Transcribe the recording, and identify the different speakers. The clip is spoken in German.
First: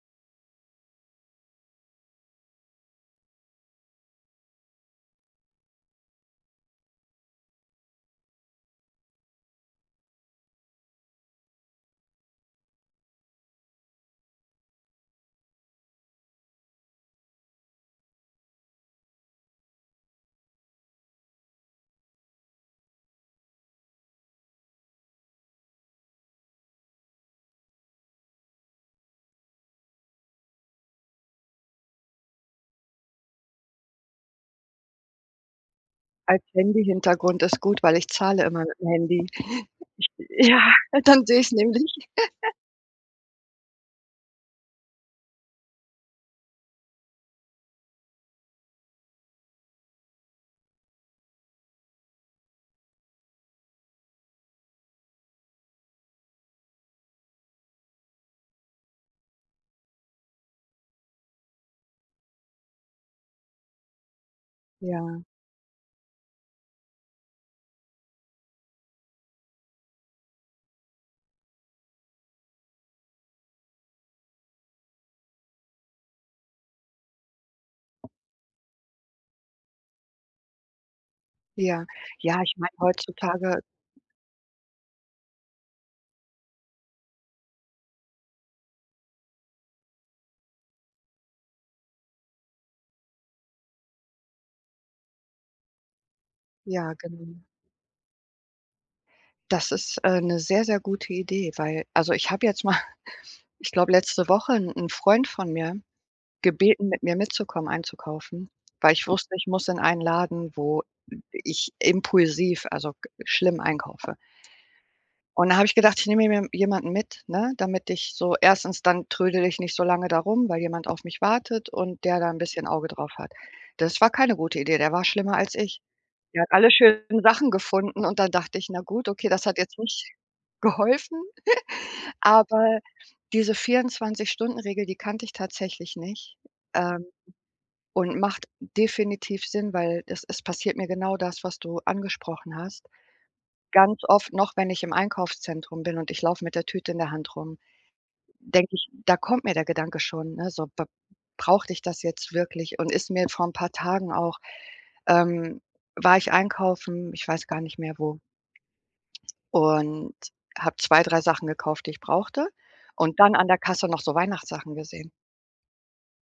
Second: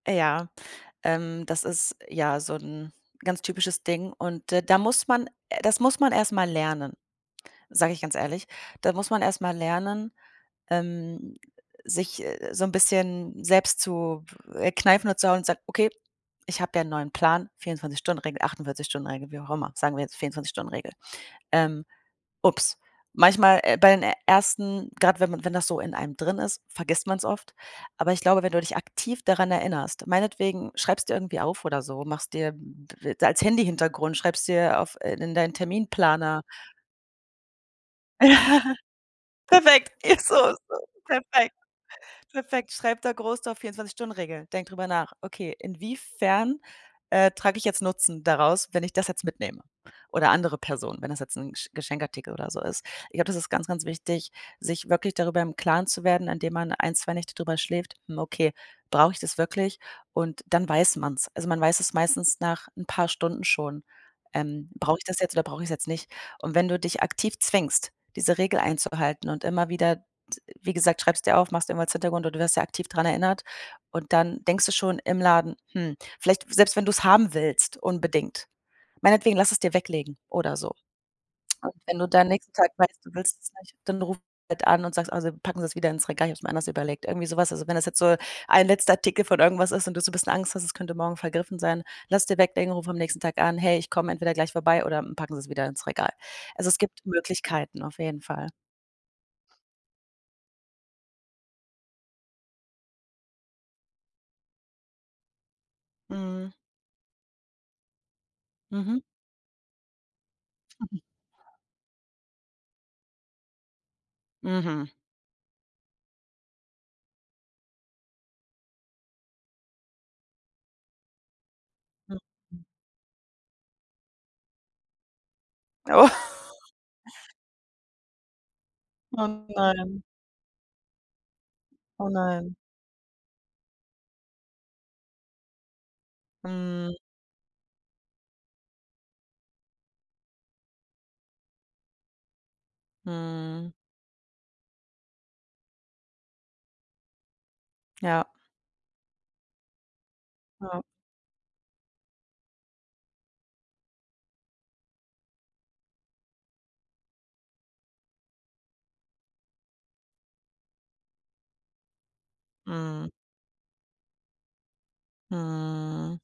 Speaker 1: Ja, ähm, das ist, ja, so 'n ganz typisches Ding und d da muss man das muss man erst mal lernen, sage ich ganz ehrlich. Da muss man erst mal lernen, ähm, sich so 'n bisschen selbst zu, äh, kneifen und zu hauen und zu sagen: „Okay, ich habe ja neuen Plan, 24- Stunden-Regel, 48- Stunden-Regel“, wie auch immer. Sagen wir jetzt 24- Stunden-Regel. Ähm. Ups. Manchmal, äh bei den ersten, grad wenn man wenn das so in einem drin ist, vergisst man's oft. Aber ich glaube, wenn du dich aktiv daran erinnerst, meinetwegen schreib's dir irgendwie auf oder so, machst dir als Handy-Hintergrund, schreibst dir auf äh, in deinen Terminplaner.
Speaker 2: Als Handy-Hintergrund ist gut, weil ich zahle immer
Speaker 1: Ja.
Speaker 2: mit dem Handy.
Speaker 1: Perfekt. Ja, so ist
Speaker 2: Ja,
Speaker 1: das
Speaker 2: dann sehe ich es
Speaker 1: perfekt.
Speaker 2: nämlich.
Speaker 1: Perfekt. Schreib da groß drauf: „24- Stunden-Regel.“ Denk drüber nach. Okay. Inwiefern, äh, trage ich jetzt Nutzen daraus, wenn ich das jetzt mitnehme? Oder andere Personen, wenn das jetzt 'n Gesch Geschenkartikel oder so ist? Ich glaube, das ist ganz, ganz wichtig, sich wirklich darüber im Klaren zu werden, indem man 1, 2 Nächte drüber schläft: „Hm, okay, brauch ich das wirklich?“ Und dann weiß man's. Also, man weiß es meistens nach 'n paar Stunden schon, ähm: „Brauche ich das
Speaker 2: Ja.
Speaker 1: jetzt oder brauch ich's jetzt nicht?“ Und wenn du dich aktiv zwingst, diese Regel einzuhalten und immer wieder d wie gesagt, schreib's dir auf, mach's irgendwo als Hintergrund und du wirst ja aktiv dran erinnert und dann denkst du schon im Laden: „Hm“, vielleicht selbst wenn du's haben willst, unbedingt. Meinetwegen, lass es dir weglegen oder so. Und
Speaker 2: Ja,
Speaker 1: wenn du dann
Speaker 2: ja,
Speaker 1: nächsten
Speaker 2: ich
Speaker 1: Tag
Speaker 2: meine
Speaker 1: weißt, du willst es
Speaker 2: heutzutage
Speaker 1: nicht, dann ruf halt an und sagst: „Oh, Sie packen Sie es wieder ins Regal, ich hab's mir anders überlegt.“ Irgendwie so was. Also, wenn das jetzt so 1 letzter Artikel von irgendwas ist und du so 'n bisschen Angst hast, es könnte morgen vergriffen sein, lass es dir weglegen, ruf am nächsten Tag an: „Hey, ich komme entweder gleich vorbei oder, hm, packen Sie's wieder ins Regal." Also, es
Speaker 2: Ja,
Speaker 1: gibt
Speaker 2: genau.
Speaker 1: Möglichkeiten, auf jeden Fall.
Speaker 2: Das ist, äh, 'ne sehr, sehr gute Idee, weil also ich habe jetzt mal ich glaube letzte Woche 'n 'n Freund von mir
Speaker 1: Mhm.
Speaker 2: gebeten, mit mir mitzukommen, einzukaufen, weil
Speaker 1: Mhm.
Speaker 2: ich wusste, ich muss in einen Laden, wo
Speaker 1: Mhm.
Speaker 2: ich impulsiv, also, g schlimm einkaufe.
Speaker 1: Mhm.
Speaker 2: Und da habe ich gedacht, ich nehme mir je jemanden mit, ne, damit ich so 1. dann trödele ich nicht so lange da rum, weil jemand auf mich wartet und der da 'n
Speaker 1: Mhm.
Speaker 2: bisschen Auge drauf hat. Das war keine gute Idee, der war schlimmer als ich.
Speaker 1: Oh.
Speaker 2: Der hat alle schönen Sachen gefunden und dann dachte ich: „Na gut,
Speaker 1: Oh
Speaker 2: okay, das hat jetzt
Speaker 1: nein.
Speaker 2: nicht geholfen.“
Speaker 1: Oh nein.
Speaker 2: Aber diese 24- Stunden-Regel, die kannte ich tatsächlich nicht,
Speaker 1: Mhm.
Speaker 2: ähm, und macht definitiv Sinn, weil, es es passiert mir genau das, was du angesprochen hast.
Speaker 1: Mhm.
Speaker 2: Ganz oft noch, wenn ich im Einkaufszentrum bin und ich laufe mit der Tüte in der Hand rum,
Speaker 1: Ja.
Speaker 2: denke ich da kommt mir der Gedanke schon, ne: „So,
Speaker 1: Ja.
Speaker 2: b brauchte ich das jetzt wirklich?“ Und ist mir vor 'n paar Tagen auch ähm, war ich einkaufen, ich weiß gar nicht mehr wo und habe 2, 3 Sachen gekauft, die ich brauchte
Speaker 1: Mhm.
Speaker 2: und dann an der Kasse noch so Weihnachtssachen gesehen.
Speaker 1: Mhm.